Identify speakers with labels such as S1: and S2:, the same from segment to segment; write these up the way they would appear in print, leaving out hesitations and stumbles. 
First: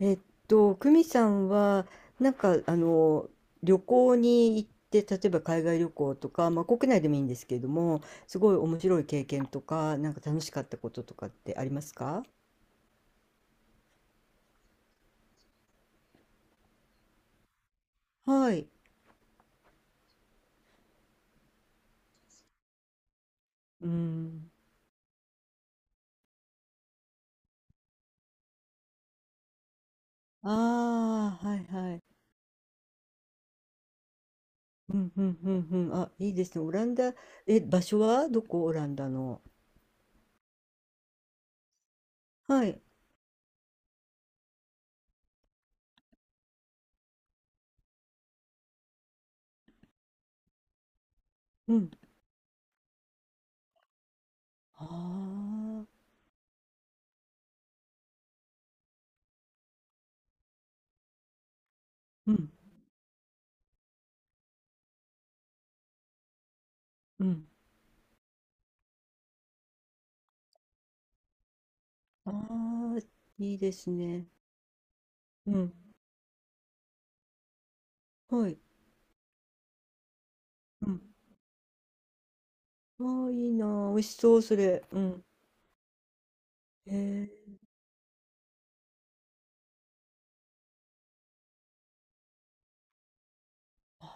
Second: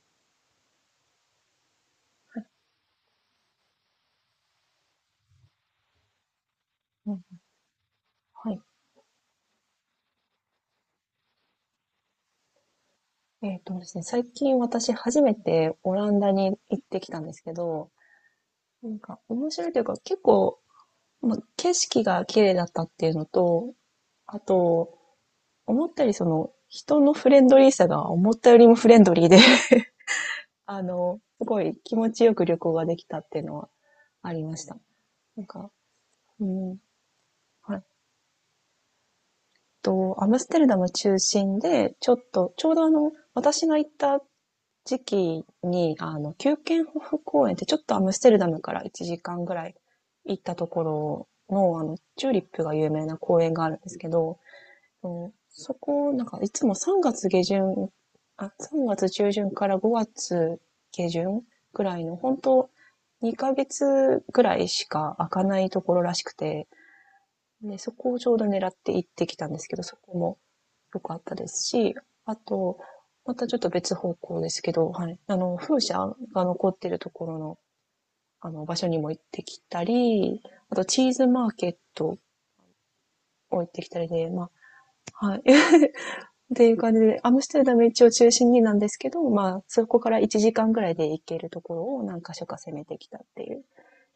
S1: えっ久美さんは、なんか、あの、旅行に行って、例えば海外旅行とか、まあ、国内で
S2: う
S1: もい
S2: ん、
S1: いんですけれども、す
S2: は
S1: ごい
S2: い。
S1: 面白い経験とか、なんか楽しかったこととかってありますか？
S2: えっとですね、最近私初めてオランダに行ってきたんですけど、
S1: はい。
S2: なんか面白いというか結構、景色が綺麗だったっていうのと、
S1: う
S2: あ
S1: ん。
S2: と、思ったよりその人のフレンドリーさが思ったよりもフレンドリーで
S1: あ
S2: す
S1: あ、は
S2: ご
S1: い
S2: い
S1: は
S2: 気
S1: い。
S2: 持ちよく旅行ができたっていうのはありました。
S1: うんうん
S2: なん
S1: うん
S2: か、
S1: うん。あ、いいで
S2: う
S1: すね。オ
S2: ん、
S1: ランダ、
S2: は
S1: 場
S2: い。
S1: 所はどこオランダの？
S2: アムステルダム中心で、ちょっと、
S1: は
S2: ちょう
S1: い。
S2: ど私が行った時期に、キューケンホフ公園ってちょっとアムステルダムから1時間ぐらい行ったところ
S1: う
S2: の、
S1: ん。
S2: チューリップが有名な公園があるんですけど、
S1: あ
S2: うんそ
S1: あ、
S2: こ、なんかいつも3月下旬、あ、3月中旬から5月下旬ぐらいの、
S1: う
S2: 本
S1: ん
S2: 当2ヶ月ぐらいしか開かないところらしくて、
S1: うん。
S2: で、そこをちょうど狙って行ってきたんですけど、そこもぽかったですし、
S1: あ
S2: あと、
S1: あ、
S2: また
S1: い
S2: ちょ
S1: い
S2: っと
S1: です
S2: 別方
S1: ね。
S2: 向ですけど、はい。
S1: うん。
S2: 風車が残ってるところの、
S1: はい。
S2: 場所にも行ってきたり、あと、
S1: うん。
S2: チーズマーケットを
S1: ああ、いい
S2: 行
S1: な
S2: ってき
S1: あ。美
S2: た
S1: 味
S2: り
S1: し
S2: で、
S1: そう、
S2: ま
S1: それ。うん。
S2: あ、はい。っていう感じで、アムス
S1: へ
S2: テルダム一応中心になんですけど、まあ、そこから1時間ぐらいで行けるところを何箇所か攻めてきたっていう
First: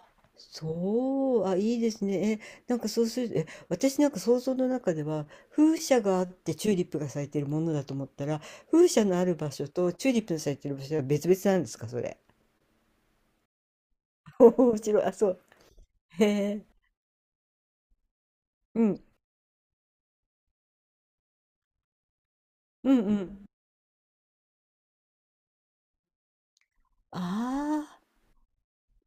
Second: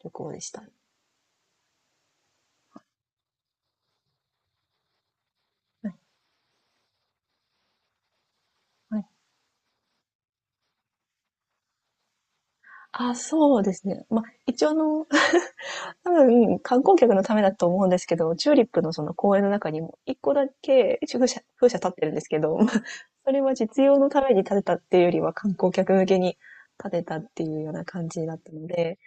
S2: 旅行でした。
S1: そう。あ、いいですね。なんかそうする、私なんか想像の中では、風
S2: は
S1: 車
S2: い。
S1: があってチューリップが咲いてるものだと思ったら、風
S2: は
S1: 車
S2: い、
S1: のある場所とチューリップの咲いてる場所は別々なんですか、それ？
S2: あ、そうですね。まあ、一応
S1: 面白い。あ、そう。
S2: 多
S1: へ
S2: 分、
S1: え。
S2: 観光客のためだと思うんですけど、チューリップ
S1: う
S2: のそ
S1: ん。
S2: の公園の中にも、一個だけ風車立ってるんですけど、
S1: うんう
S2: それ
S1: ん。
S2: は実用のために建てたっていうよりは観光客向けに建てたっていうような
S1: ああ、
S2: 感じだったので、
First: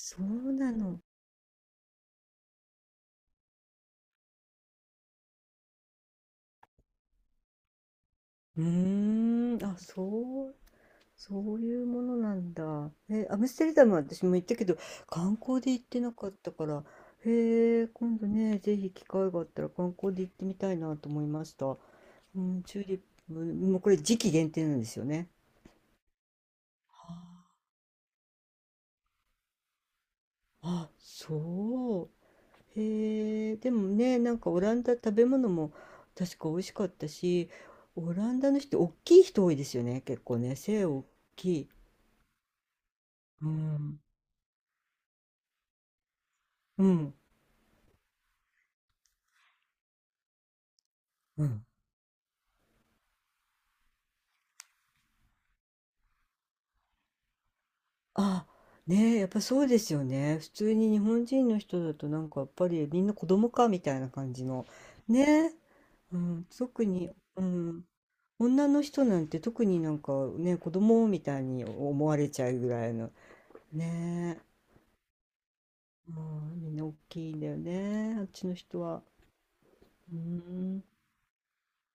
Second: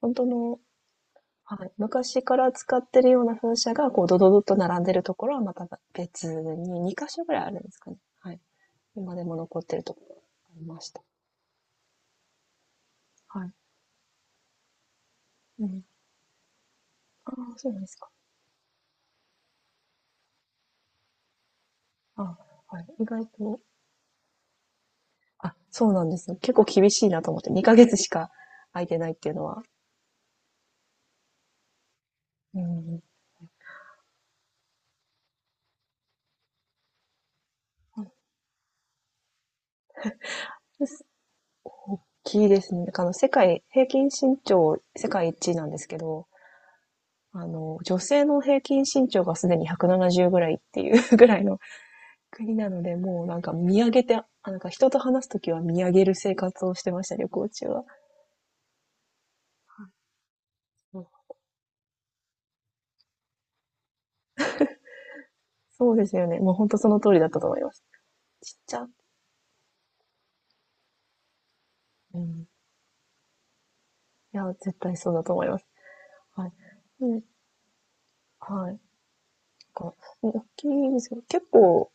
S2: 本当
S1: う
S2: の、
S1: なの。
S2: はい、昔から使ってるような風車が、こう、ドドドッと並んでるところはまた別に2箇所ぐらいあるんですかね。はい。
S1: うー
S2: 今でも残っ
S1: ん。
S2: て
S1: あ、
S2: るところが
S1: そ
S2: あ
S1: う。
S2: りました。
S1: そういうものなんだ。ア
S2: は
S1: ム
S2: い。
S1: ステルダムは私も行ったけど、観光
S2: う
S1: で行
S2: ん。
S1: ってなかったから、
S2: ああ、そうな
S1: へ
S2: んで
S1: え、
S2: すか。
S1: 今度ね、ぜひ機会があったら観光で行ってみたいなと思いました。
S2: あ
S1: うん、チ
S2: は
S1: ュ
S2: い。
S1: ーリッ
S2: 意外
S1: プ、
S2: と
S1: もうこれ時期限定なんですよね。
S2: あ、そうなんですよ。結構厳しいなと思って、2ヶ月しか空いてないっていうのは。
S1: あ、そ
S2: う
S1: う。
S2: ん。
S1: へえ、でもね、なんかオランダ食べ物も確か美味しかったし、オランダの人、大きい人多いですよね、結構ね、背
S2: です
S1: 大きい。
S2: ですね。なんか世
S1: う
S2: 界、平
S1: ん。
S2: 均身長、世界一位なんですけど、
S1: うん。
S2: 女性の平均身長がすでに170ぐらいっていう ぐらい
S1: う
S2: の
S1: ん。
S2: 国なので、もうなんか見上げて、あなんか人と話すときは見上げる生活をしてましたね、旅行中は。
S1: あ、ねえ、やっぱそうですよね。普通に
S2: う
S1: 日
S2: ん
S1: 本人の人だとなんかやっぱりみんな子供かみたいな感じの。ねえ、
S2: そうです
S1: う
S2: よね。
S1: ん、
S2: もう本当
S1: 特
S2: その
S1: に、
S2: 通りだった
S1: う
S2: と思います。
S1: ん、
S2: ちっ
S1: 女
S2: ち
S1: の
S2: ゃ。
S1: 人なんて特になんかね、子供みたいに思わ
S2: う
S1: れ
S2: ん。
S1: ち
S2: い
S1: ゃうぐらいの。ね
S2: や、
S1: え、
S2: 絶対そうだと思います。
S1: う
S2: はい。
S1: ん、みんな大
S2: うん、
S1: きいんだよね、あっちの
S2: はい。なん
S1: 人は。
S2: か
S1: う
S2: 大き
S1: ん、
S2: いですよ。結構、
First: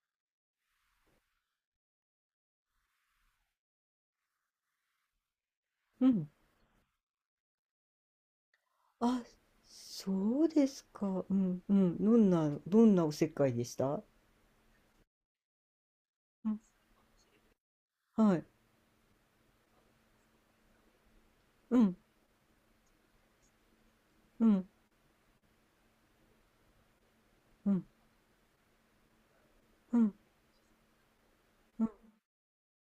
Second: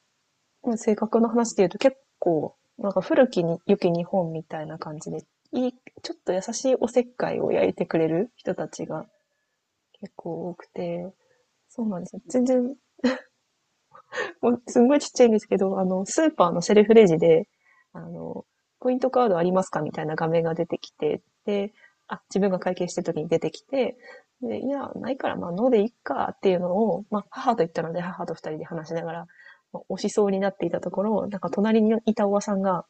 S2: もう性格の話で言うと結構、なんか古きに良き日本みたいな感じで、いい、
S1: う
S2: ちょっ
S1: ん。
S2: と優しいおせっかいを焼いてくれる人たちが
S1: あ、
S2: 結
S1: そう
S2: 構多
S1: で
S2: く
S1: す
S2: て、
S1: か。うん、う
S2: そう
S1: ん。
S2: なんで
S1: ど
S2: すよ。
S1: ん
S2: 全
S1: な、
S2: 然
S1: どんなおせっかいでした？
S2: もうすんごいちっちゃいんですけど、スーパ
S1: う
S2: ー
S1: ん、
S2: のセルフレジで、あ
S1: はい。
S2: の、ポイントカードありますかみたいな画面が出てきて、で、
S1: うん、
S2: あ、自分が会計してる時に出てきて、
S1: う
S2: で、い
S1: ん、
S2: や、ないから、まあ、のでいっかっていうのを、まあ、母と言っ
S1: う
S2: た
S1: ん、
S2: ので、母と二人で話しながら、まあ
S1: う
S2: 押し
S1: ん、
S2: そうになっていたところ、なんか隣
S1: うん、
S2: にいたおばさんが、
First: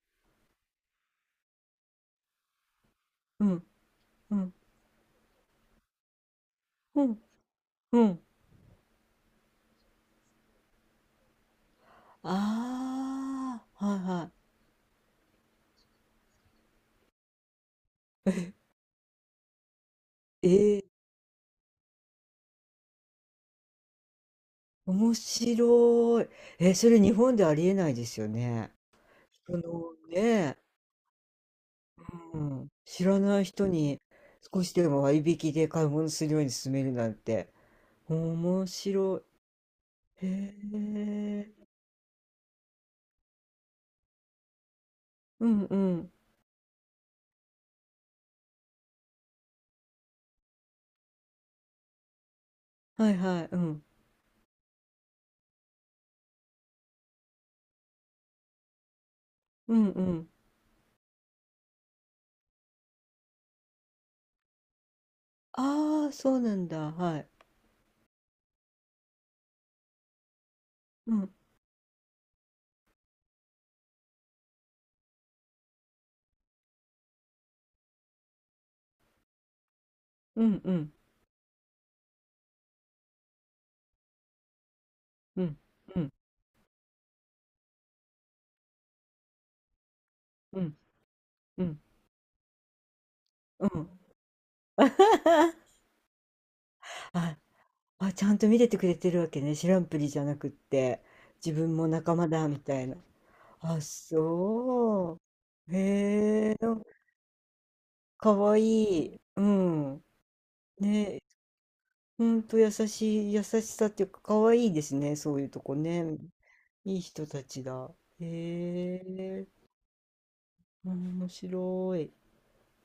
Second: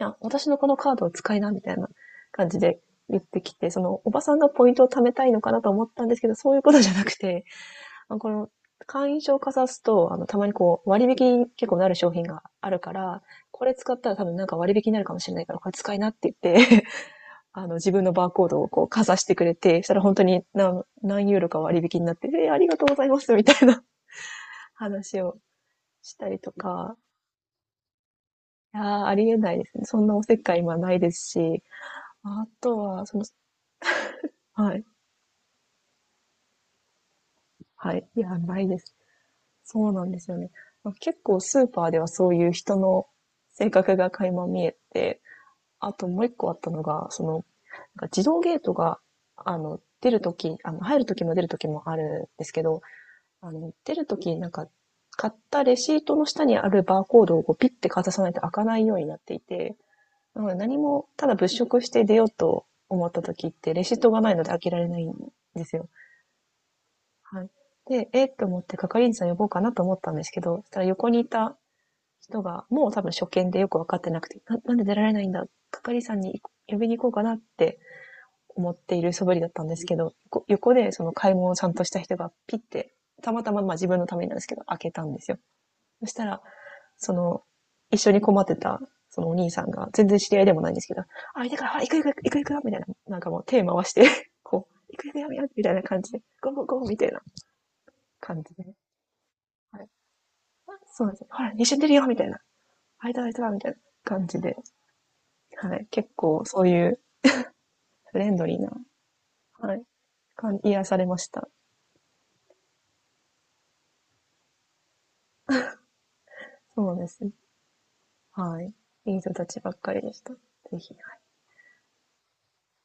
S2: いや、私のこのカードを使いな、みたいな感じで言って
S1: う
S2: き
S1: ん。
S2: て、おばさ
S1: う
S2: んが
S1: ん
S2: ポイントを貯めたいのかなと思ったんですけど、そういうことじゃ
S1: う
S2: なく
S1: ん、
S2: て、
S1: う
S2: まあ
S1: ん。
S2: この会員証をかざすと、たまにこう、割引に結構なる商品があるから、
S1: あ
S2: これ
S1: あ、
S2: 使
S1: はい
S2: ったら多
S1: は
S2: 分なんか割引になるかもしれないから、これ使いなって言って、自分のバ
S1: い。
S2: ーコー ドをこう、かざしてくれて、したら本当に
S1: え、
S2: 何、
S1: え
S2: 何ユーロか割引になって、えーありがとうございます、みたいな
S1: ー、面
S2: 話をし
S1: 白
S2: た
S1: い。
S2: りと
S1: そ
S2: か、
S1: れ日本でありえないですよね。
S2: いやーありえな
S1: 人
S2: いですね。
S1: の
S2: そんなおせっか
S1: ね、
S2: い今ないですし、
S1: う
S2: あ
S1: ん、
S2: と
S1: 知
S2: は、
S1: らない人に少し
S2: はい、
S1: でも割引で買い物するように勧めるなんて、
S2: はい、いや、な
S1: 面
S2: いです。
S1: 白
S2: そうなんで
S1: い。へ
S2: すよね。結構
S1: え、
S2: スーパーではそういう人の性格が垣間見えて、
S1: うんう
S2: あと
S1: ん。
S2: もう一個あったのが、なんか自動ゲートが、出るとき、入るときも出るときもあるんですけど、
S1: はいはい、うん。
S2: 出るとき、なんか、買ったレシートの下にあるバーコードをこうピッてかざさないと開かないようになっていて、
S1: うんうん。
S2: なので何も、ただ物色して出ようと思ったときって、レシートがないので開けられないんですよ。
S1: ああ、そうなんだ。はい。
S2: はい。で、えー、と思って係員さん呼ぼうかなと思ったんですけど、そしたら横
S1: う
S2: にい
S1: ん、
S2: た人が、もう多分初見でよくわかってなくて、なんで出られないんだ係員さんに呼びに行こうかなって思っている素振りだったんですけど、
S1: うんう
S2: 横で
S1: ん、
S2: その買い物をちゃんとした人がピッて、たまたままあ自分のためになんですけど、開けたんですよ。
S1: うん、う
S2: そし
S1: ん、
S2: たら、その、一緒に困ってた、そのお兄さんが、全然知り合いで
S1: う
S2: もないん
S1: ん、
S2: ですけど、あ、いた
S1: う
S2: から、あ
S1: ん、
S2: 行く行く行く行くよみたいな、なんかもう手
S1: う
S2: 回
S1: ん。
S2: して、こう、行く行くよみたいな みたいな感じで、ゴーゴーゴーみたいな
S1: ああ、ちゃん
S2: 感
S1: と
S2: じ
S1: 見て
S2: で、
S1: てくれてるわけね。知ら
S2: は
S1: ん
S2: い。
S1: ぷりじゃなくって、
S2: そうなんですよ。ほら、
S1: 自
S2: 一緒
S1: 分
S2: に
S1: も
S2: 出るよ
S1: 仲
S2: みた
S1: 間
S2: いな。
S1: だみたいな。
S2: あいたらいたらみたいな
S1: あ、
S2: 感じで、
S1: そう。
S2: はい。結構
S1: へえ、
S2: そう
S1: なん
S2: い
S1: か
S2: うフレ
S1: か
S2: ンドリ
S1: わ
S2: ー
S1: い
S2: な、
S1: い。う
S2: はい。
S1: ん。
S2: 感癒されま
S1: ね、
S2: した。
S1: ほんと優しい、優しさっていうか、かわいいですね。そういうとこね。
S2: そうな
S1: い
S2: ん
S1: い
S2: です
S1: 人
S2: よ。
S1: たちだ。
S2: はい。
S1: へ
S2: いい人た
S1: え、
S2: ちばっかりでした。ぜひ、はい。
S1: 面白い。へ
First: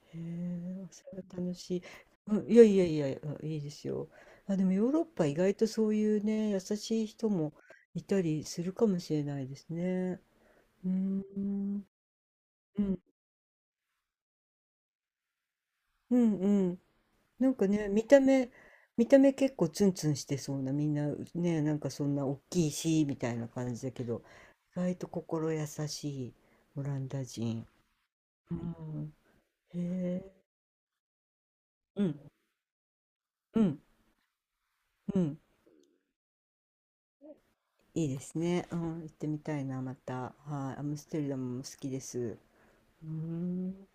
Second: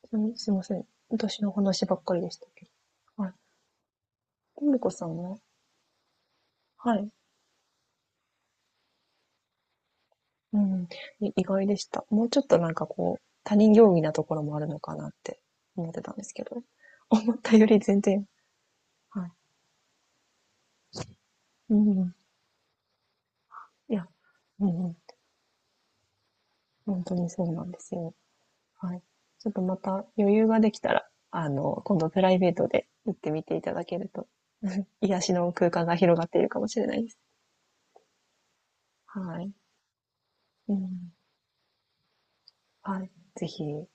S2: ちなみにすいません。
S1: え、それは
S2: 私の
S1: 楽しい。
S2: 話ばっかりでし
S1: う
S2: た
S1: ん、いや
S2: け
S1: いやいや、
S2: ど。はい。
S1: うん、いいですよ。あ、
S2: と
S1: でも
S2: も
S1: ヨ
S2: こ
S1: ーロッ
S2: さん
S1: パ意
S2: は
S1: 外とそういうね、優
S2: は
S1: しい
S2: い。
S1: 人もいたりするかもしれないですね。
S2: うん。
S1: うー
S2: 意外でし
S1: ん、
S2: た。もうちょっとなん
S1: う
S2: か
S1: ん、
S2: こう、他人行儀なところもあるのかなって思ってたん
S1: う
S2: です
S1: ん、
S2: け
S1: う
S2: ど、
S1: ん。
S2: 思っ
S1: な
S2: た
S1: ん
S2: よ
S1: か
S2: り
S1: ね、
S2: 全
S1: 見た
S2: 然、
S1: 目、見た
S2: はい。
S1: 目結構ツンツンしてそうな、みんなね、な
S2: う
S1: ん
S2: ん
S1: か
S2: う
S1: そ
S2: ん。
S1: んな大きいし、みたいな感じだ
S2: い
S1: け
S2: や、
S1: ど、
S2: う
S1: 意
S2: んうん。
S1: 外と心優しいオラ
S2: 本
S1: ン
S2: 当
S1: ダ
S2: にそうな
S1: 人。
S2: んですよ。
S1: う
S2: はい。
S1: ん、
S2: ちょっとま
S1: へ
S2: た
S1: え、
S2: 余裕ができたら、今
S1: う
S2: 度
S1: ん、
S2: プライベートで行ってみて
S1: う
S2: いた
S1: ん、
S2: だけると、
S1: う
S2: 癒し
S1: ん。
S2: の空間が広がっているかもしれないです。
S1: いいですね。うん、行ってみ
S2: はい。
S1: たいな、また。
S2: う
S1: はい、アムス
S2: ん、
S1: テルダムも好きです。
S2: は
S1: うー
S2: い、ぜひ。
S1: ん。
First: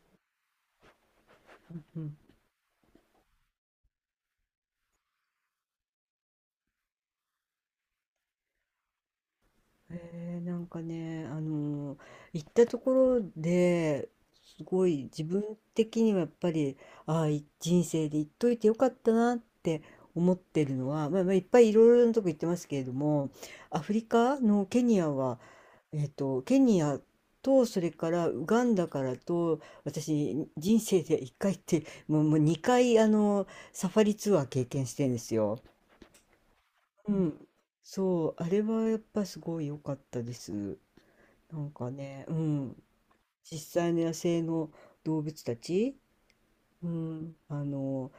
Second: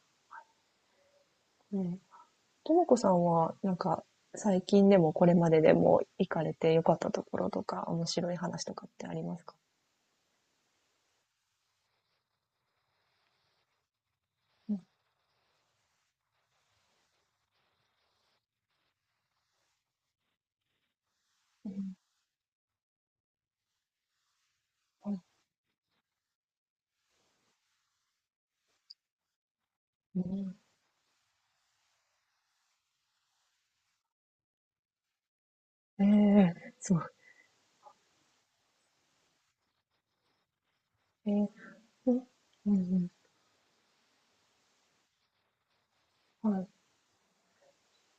S2: う
S1: う
S2: ん。
S1: ん。
S2: ともこさんは、なんか、最近でもこれまででも行かれて良かったところとか、面白い話とかってありますか？
S1: なんかね、行ったところです
S2: うん、
S1: ごい自分的にはやっぱり、人生で行っといてよかったなって思ってるのは、まあ、まあいっぱ
S2: う
S1: いいろ
S2: ん、
S1: いろなとこ行ってますけれども、アフリカのケニア
S2: はい、
S1: はケニアと、それからウガンダからと、
S2: う
S1: 私、
S2: ん。
S1: 人生で1回って、もう2回、あの、サファリツアー経験してるんですよ。
S2: ええそ
S1: う
S2: う
S1: ん。そう、あれはやっぱすごい良かったです。
S2: ええ
S1: なんか
S2: うん、
S1: ね、う
S2: う
S1: ん。
S2: ん、
S1: 実際の野生の動物たち、
S2: うん、はい。
S1: うん、あの、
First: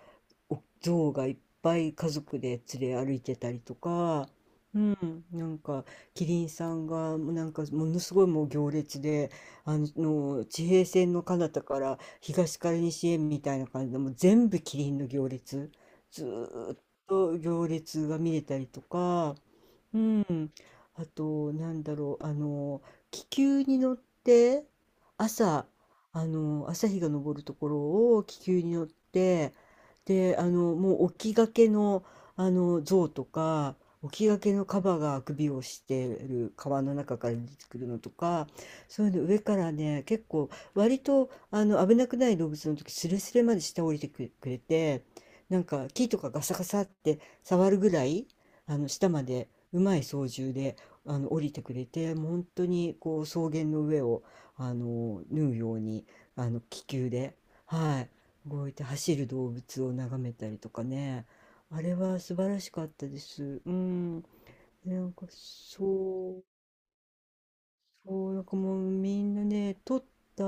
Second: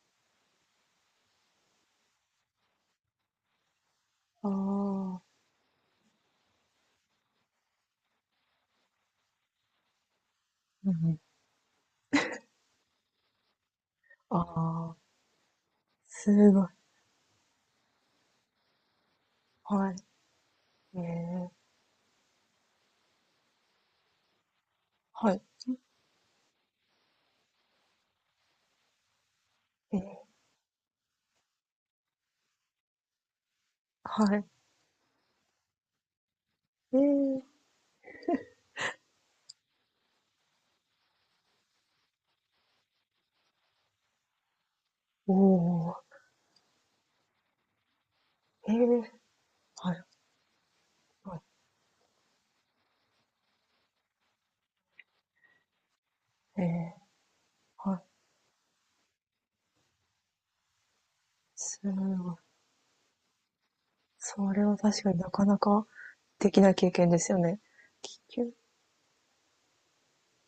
S1: お象がいっぱい家族で連れ歩いてたりとか、
S2: あ
S1: う
S2: あ、
S1: ん、なんかキリンさんがもうなんかものすごいもう行列であの地平
S2: うんう
S1: 線
S2: ん、
S1: の彼方から東から西へみたいな感じでもう
S2: あ
S1: 全部キリ
S2: あ、
S1: ンの行列ず
S2: すごい。
S1: ーっと行列が見れたりとか、
S2: はい。
S1: うん、あ
S2: え
S1: と、
S2: え
S1: なんだろう、あの、気球に乗って、
S2: はい。
S1: 朝、あの、朝日が昇るところを気球に乗って、
S2: ええ
S1: で、あの、もう起きがけの、あの、象とか、起
S2: は
S1: きが
S2: い。
S1: けのカバが首をしてる川の中から出
S2: ええ
S1: てくるのとか、そういうの上からね、結構、割と、あの、危なくない動物の時、スレスレまで下降りてくくれて、
S2: お
S1: なんか
S2: お、
S1: 木とかガサガサって触るぐらい、あの下
S2: ええ
S1: までう
S2: は
S1: まい
S2: い、
S1: 操縦であの
S2: は
S1: 降
S2: い、
S1: りてくれて、もう本当にこう草原の上をあの縫うようにあの
S2: え
S1: 気
S2: え
S1: 球で、
S2: は
S1: は
S2: い、
S1: い、動いて走る動物を眺めたりとかね。
S2: す
S1: あれは
S2: ご
S1: 素
S2: い。
S1: 晴らしかったです。うん、
S2: それは
S1: な
S2: 確
S1: ん
S2: かに
S1: か
S2: なかなか
S1: そう
S2: 的な経験ですよね。気
S1: そう、なん
S2: 球
S1: かもうみんなね撮った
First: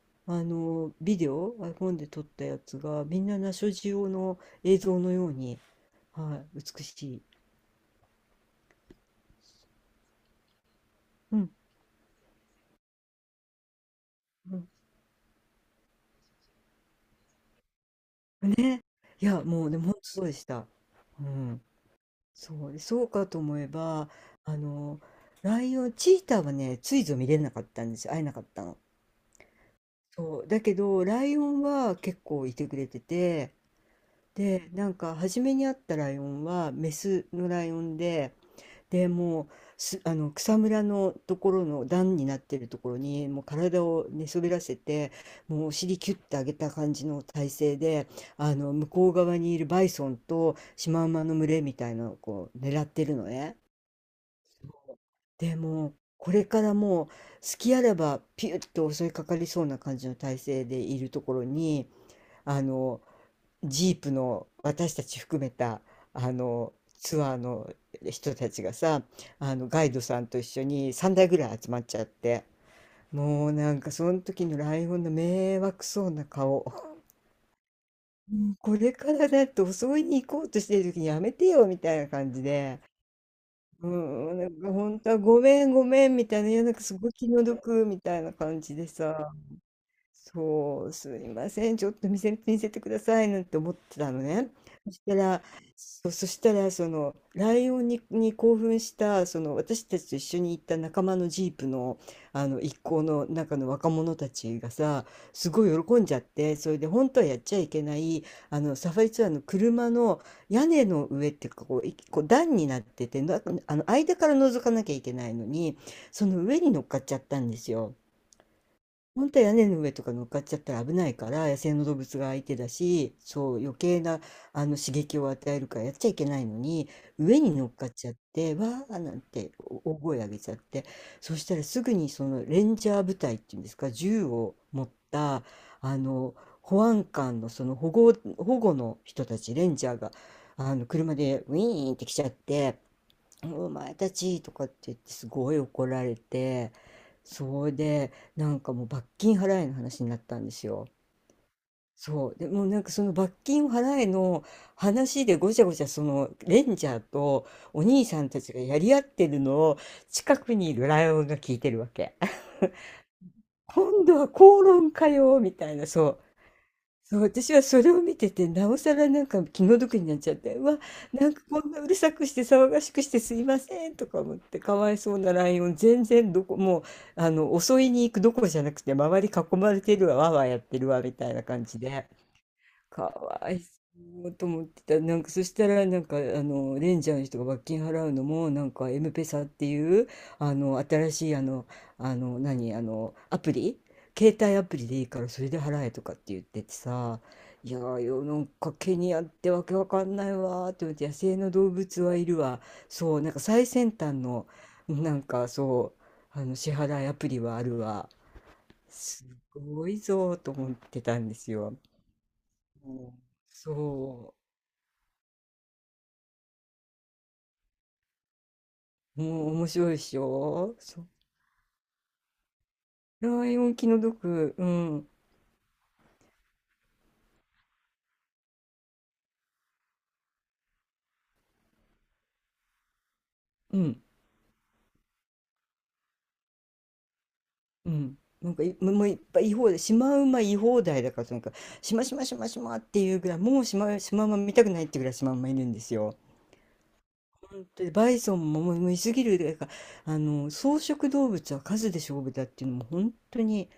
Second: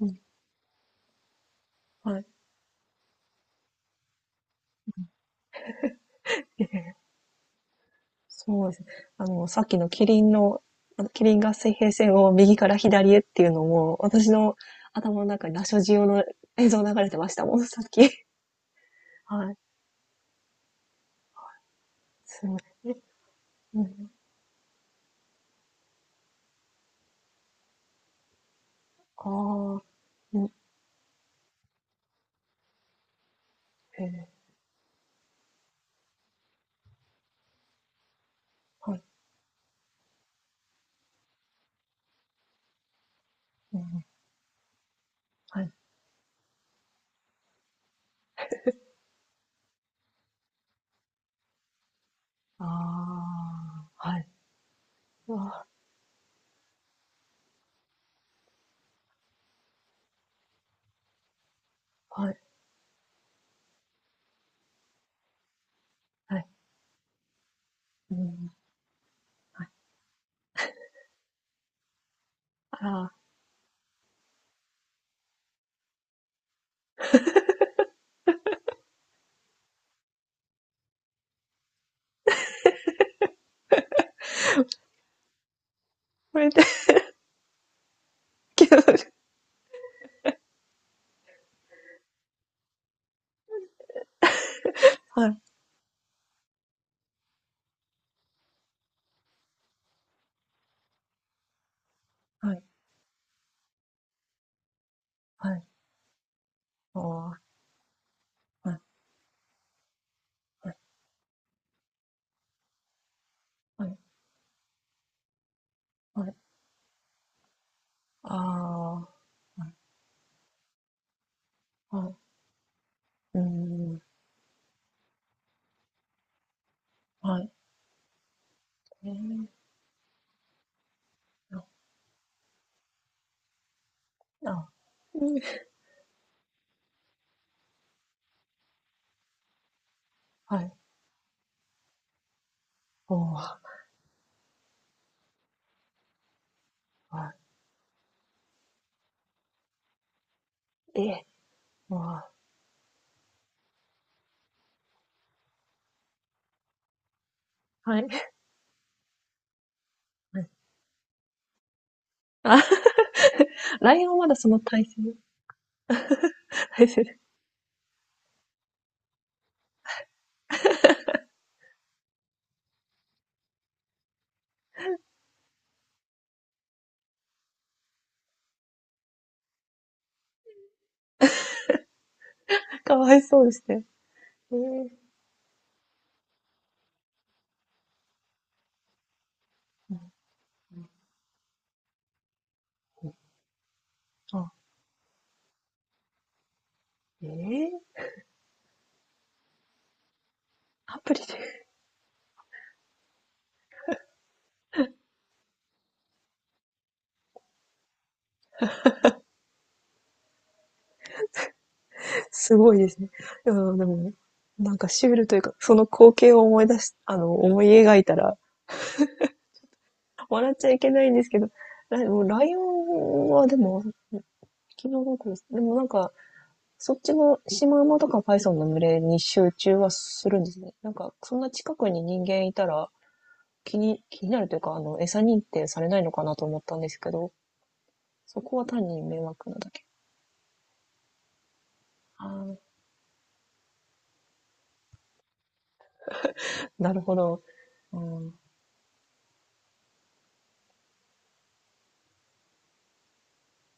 S2: うん、
S1: あのビデオ iPhone で
S2: は
S1: 撮っ
S2: い。
S1: たやつがみんなナショジオの映像のように、は
S2: え
S1: い、美
S2: え、
S1: しい。
S2: そうですね。さっきのキリンの、キリ
S1: う
S2: ン
S1: ん
S2: が水平線を右から左へっていうのも、私の
S1: うん、
S2: 頭の中にラショジオの映像流れてましたもん、さっき。
S1: ね、いや、
S2: はい。
S1: もうでもほとそうでした。うん。
S2: す
S1: そ
S2: ごい。
S1: う、
S2: え、
S1: そうかと思え
S2: う
S1: ば、
S2: ん。
S1: あの、ライオンチーターはね、ついぞ見れなかったんですよ。会えなかったの。
S2: ああ、う
S1: そう、
S2: ん、
S1: だけど、ライオンは結構いてくれてて、
S2: ええ、
S1: で、なんか初めに会ったライオンはメスのライオンで、
S2: はい、
S1: で、もう、すあの、草むらのところの段になってるところに、もう
S2: う
S1: 体
S2: ん、
S1: を寝そべらせて、も
S2: は
S1: うお
S2: い。
S1: 尻キュッて上げた感じの体勢で、あの、向こう側にいるバイソンとシマウマの群れみたいなのをこう狙ってるの
S2: あ
S1: ね。
S2: あ、はい。
S1: で、
S2: ああ、
S1: もう、これからもう、隙あらばピュッと襲いかかりそうな感じの体勢でいるところに、
S2: はい、
S1: あの、ジープの私たち含めたあ
S2: はい、
S1: のツアーの
S2: う
S1: 人た
S2: ん、
S1: ちがさ、あ
S2: は
S1: の
S2: い。
S1: ガイドさんと一緒に3台ぐらい集まっちゃって、
S2: あら、
S1: もうなんかその時のライオンの迷惑そうな顔も、うこれからだって襲いに行こうとしてる時にやめてよみたいな感じで。うん、なんか本当はごめんごめんみ
S2: こ
S1: たいな、
S2: れ
S1: い
S2: で、
S1: やなんかすごい気の毒みたいな感
S2: け
S1: じ
S2: ど、
S1: でさ、そう、すいません、ちょっと見せてくださいなんて思ってたのね。そした
S2: はい、
S1: ら、そしたら、その、ライオンに興奮した、その、私たちと一緒に行った仲間のジープの、あ
S2: は
S1: の、
S2: い、
S1: 一行の中の若者たちがさ、す
S2: はい。
S1: ごい喜んじゃって、それで、
S2: ああ、
S1: 本当はやっ
S2: は
S1: ちゃいけない、あ
S2: い、
S1: の、サファリツアーの車の屋
S2: はい、
S1: 根の上っていうか、こう段になってて、あ
S2: は
S1: の、
S2: い、
S1: 間から覗かなきゃいけないのに、
S2: は
S1: そ
S2: い。
S1: の上に乗っかっちゃったんですよ。
S2: あ
S1: 本当は屋根の上とか乗っかっちゃったら危ないから、野生の
S2: あ、
S1: 動
S2: はい、
S1: 物が相手だし、
S2: う
S1: そう余
S2: ん、
S1: 計なあの刺激を与えるからやっちゃいけないのに、
S2: は
S1: 上
S2: い。
S1: に乗っかっちゃって、わー
S2: え
S1: なん
S2: ー
S1: てお大声上げちゃって、そした
S2: あ、
S1: らすぐにそのレンジャー部隊っていうんですか、銃を
S2: あ、
S1: 持っ
S2: うん、
S1: たあの保安官のその保護の人たち、レンジャーが
S2: は
S1: あ
S2: い、
S1: の車でウィーンって来ちゃって、
S2: おー
S1: お前たちとかって言ってすごい怒られて、
S2: は
S1: そうでなんかもう罰金払えの話になったんですよ。
S2: い。ええ、お
S1: そうでもうなんかその罰金を払えの話でごちゃごちゃそのレンジャーとお
S2: ーは
S1: 兄
S2: い、
S1: さんたちがやり合ってるのを近
S2: はい。
S1: くにいるライオンが聞いてるわけ。
S2: あ、ラ
S1: 今
S2: イオンは
S1: 度
S2: ま
S1: は
S2: だその
S1: 口
S2: 体
S1: 論
S2: 勢
S1: かよみたいな。そう
S2: 体勢で、
S1: そう、私はそれを見てて、なおさらなんか気の毒になっちゃって、うわ、なんかこんなうるさくして騒がしくしてすいませんとか思って、かわいそうなライオン、全然どこ、もう、襲いに行くどころじゃなくて、周り囲まれてるわ、わーわーやってるわ、みたいな感じで。
S2: か
S1: か
S2: わいそう
S1: わ
S2: で
S1: い
S2: す
S1: そ
S2: ね。
S1: うと
S2: え
S1: 思って
S2: ー
S1: た。なんか、そしたら、レンジャーの人が罰金払うのも、なんか、エムペサって
S2: う
S1: いう、
S2: ん、うん、
S1: 新しい、あの、あの、何、あの、アプリ携
S2: あ、
S1: 帯アプリでいいから、それで払えとかって言っててさ、
S2: え
S1: いやー
S2: ー
S1: よ、なんか、ケニアってわけわかんないわーって思っ
S2: ア
S1: て、野
S2: プリ
S1: 生の
S2: で、
S1: 動物はいるわ。そう、なんか、最先端の、なんか、そ支払いアプリはあるわ。すごいぞーと思ってたんですよ。
S2: すごいで
S1: う
S2: すね。
S1: ん、
S2: いや、でも、
S1: そ
S2: なんかシュールというか、その光景を思い出しあの、思い描いたら、
S1: う。もう面白いでし
S2: 笑っちゃ
S1: ょ、
S2: いけ
S1: そ
S2: な
S1: う。
S2: いんですけど、もうライオンは
S1: ラ
S2: で
S1: イオン
S2: も、
S1: 気
S2: 昨
S1: の毒。う
S2: 日
S1: ん。
S2: どこですでもなんかそっちのシマウマとかパイソンの群れに集中はするんですね。なんか、そんな近くに人間いたら気
S1: う
S2: に、
S1: ん。
S2: 気になるというか、餌認定されないのかなと思ったんですけど、
S1: うん。
S2: そ
S1: なん
S2: こ
S1: か
S2: は
S1: い、
S2: 単
S1: もうも
S2: に
S1: ういっ
S2: 迷
S1: ぱい
S2: 惑
S1: 言い
S2: な
S1: 放
S2: だ
S1: 題。
S2: け。
S1: シマウマ言い放題だから、そのなんか、しましま
S2: あ
S1: しま
S2: あ、
S1: しまっていうぐらい、もうシマ、シマウマ見たくないってぐらいシマウマいるんですよ。
S2: なるほど。
S1: 本当に
S2: う
S1: バイ
S2: ん。
S1: ソンももういすぎるだからいか、草食動物は数で勝負だっていうのも本当に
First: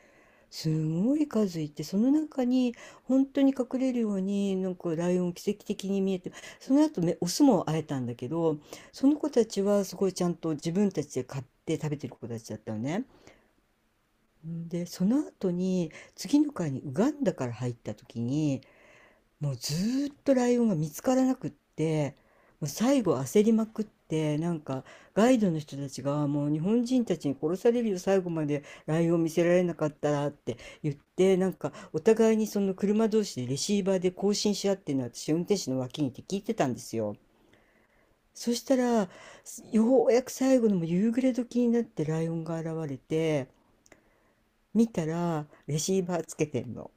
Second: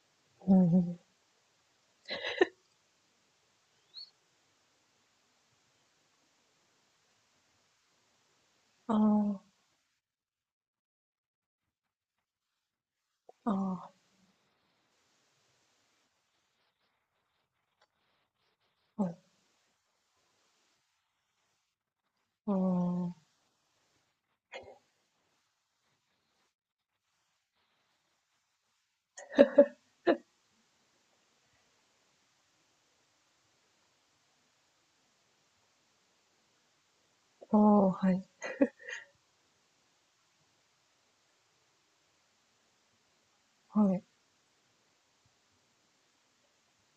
S2: う
S1: す
S2: んうん、
S1: ごい数いて、その中に本当に隠れるように、なんかライオン奇跡的に見えて、その後ねオスも会えたんだけど、
S2: あ
S1: その子たちはすごいちゃんと自分たちで買って食べてる子たちだったのね。
S2: あ、あ
S1: で、その後に次の回にウガンダから入った時に、
S2: あ、はい。
S1: もうずーっとライオンが見つからなくって、
S2: あ
S1: もう最後
S2: あ、
S1: 焦りまくって、なんかガイドの人たちがもう日本人たちに殺されるよ最後までライオン見せられなかったらって言って、なんかお互いにその車同士でレシーバーで交信し合ってるのを私運転手の脇にいて聞いてたんですよ。
S2: ああ、はい、
S1: そしたらようやく最後のもう夕暮れ時になってライオンが現れて、
S2: はい。
S1: 見たらレシーバーつけてんの、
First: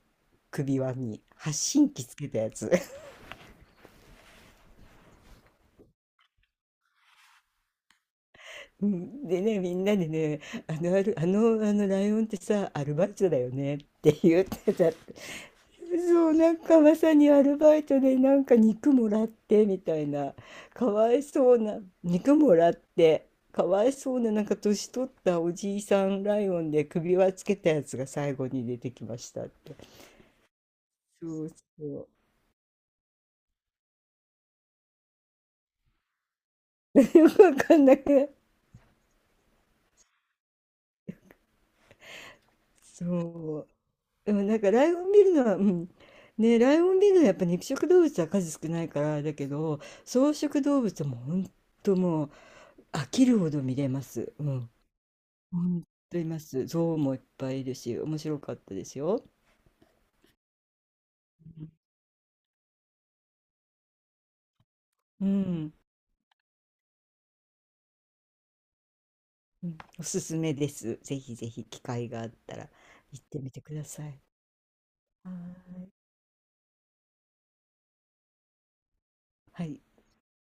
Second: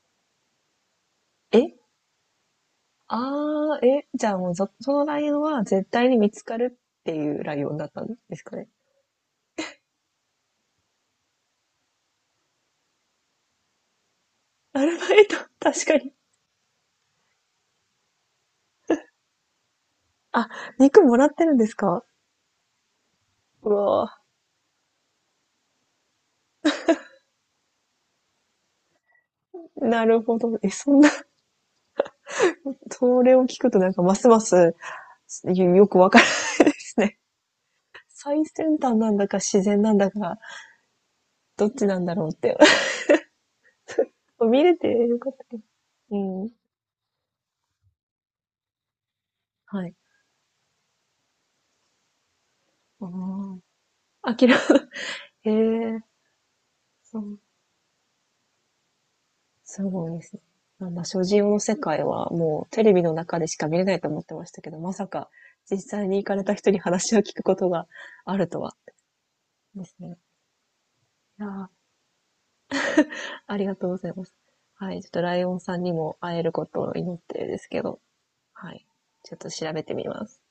S1: 首輪に発
S2: え
S1: 信機つけたやつ。
S2: ああ、え、じゃあもうそのライオンは絶対に見つかるっていうライオンだったんですかね。
S1: うんでね、みんなでね、あの、ある、あの、あのライオンってさ、アルバイトだよねって言って
S2: ア
S1: たっ
S2: ルバ
S1: て。
S2: イト、確か に。
S1: そう、なんかまさにアルバイトでなんか肉もらってみたいな、
S2: あ、
S1: か
S2: 肉
S1: わ
S2: も
S1: い
S2: らってる
S1: そ
S2: ん
S1: う
S2: です
S1: な、
S2: か？
S1: 肉もらって、か
S2: う
S1: わいそ
S2: わ
S1: うな、なんか年取ったおじいさんライオンで首輪つけたやつが最後に出てきましたって。
S2: なるほど。え、そんな、
S1: そうそう。
S2: それを聞くとなんかますますよくわからないで すね。
S1: よくわかんな くない。
S2: 最先端なんだか自然なんだか、どっちなんだろうって。
S1: そう。う んなん
S2: 見
S1: か
S2: れ
S1: ラ
S2: て
S1: イオン
S2: よ
S1: ビ
S2: か
S1: ル
S2: っ
S1: のは、
S2: た。
S1: うん。
S2: うん。
S1: ね、ライオンビルのはやっぱ肉食動物は数少ないからあれだけど、
S2: はい。
S1: 草食動物はもうほんともう飽きるほど見れます。う
S2: 諦
S1: ん。
S2: め、
S1: ほん
S2: へえ、
S1: といます。象もい
S2: そ
S1: っ
S2: う。
S1: ぱいいるし、面白かったですよ。
S2: すごいですね。なんだ、所持用の世界はもうテレビの中でしか見れないと思ってましたけど、まさ
S1: う
S2: か
S1: ん。
S2: 実際に行かれた人に話を聞くことがあるとは。
S1: うん。
S2: です
S1: お
S2: ね。
S1: すすめです。ぜひ
S2: いや
S1: ぜひ機
S2: ー
S1: 会があったら行ってみ
S2: あ
S1: て
S2: り
S1: く
S2: が
S1: だ
S2: とうご
S1: さ
S2: ざい
S1: い。
S2: ます。はい、ちょっと
S1: は
S2: ライオンさん
S1: ーい。
S2: にも会えることを祈ってるんですけど、はい、ちょっと
S1: は
S2: 調
S1: い。
S2: べてみます。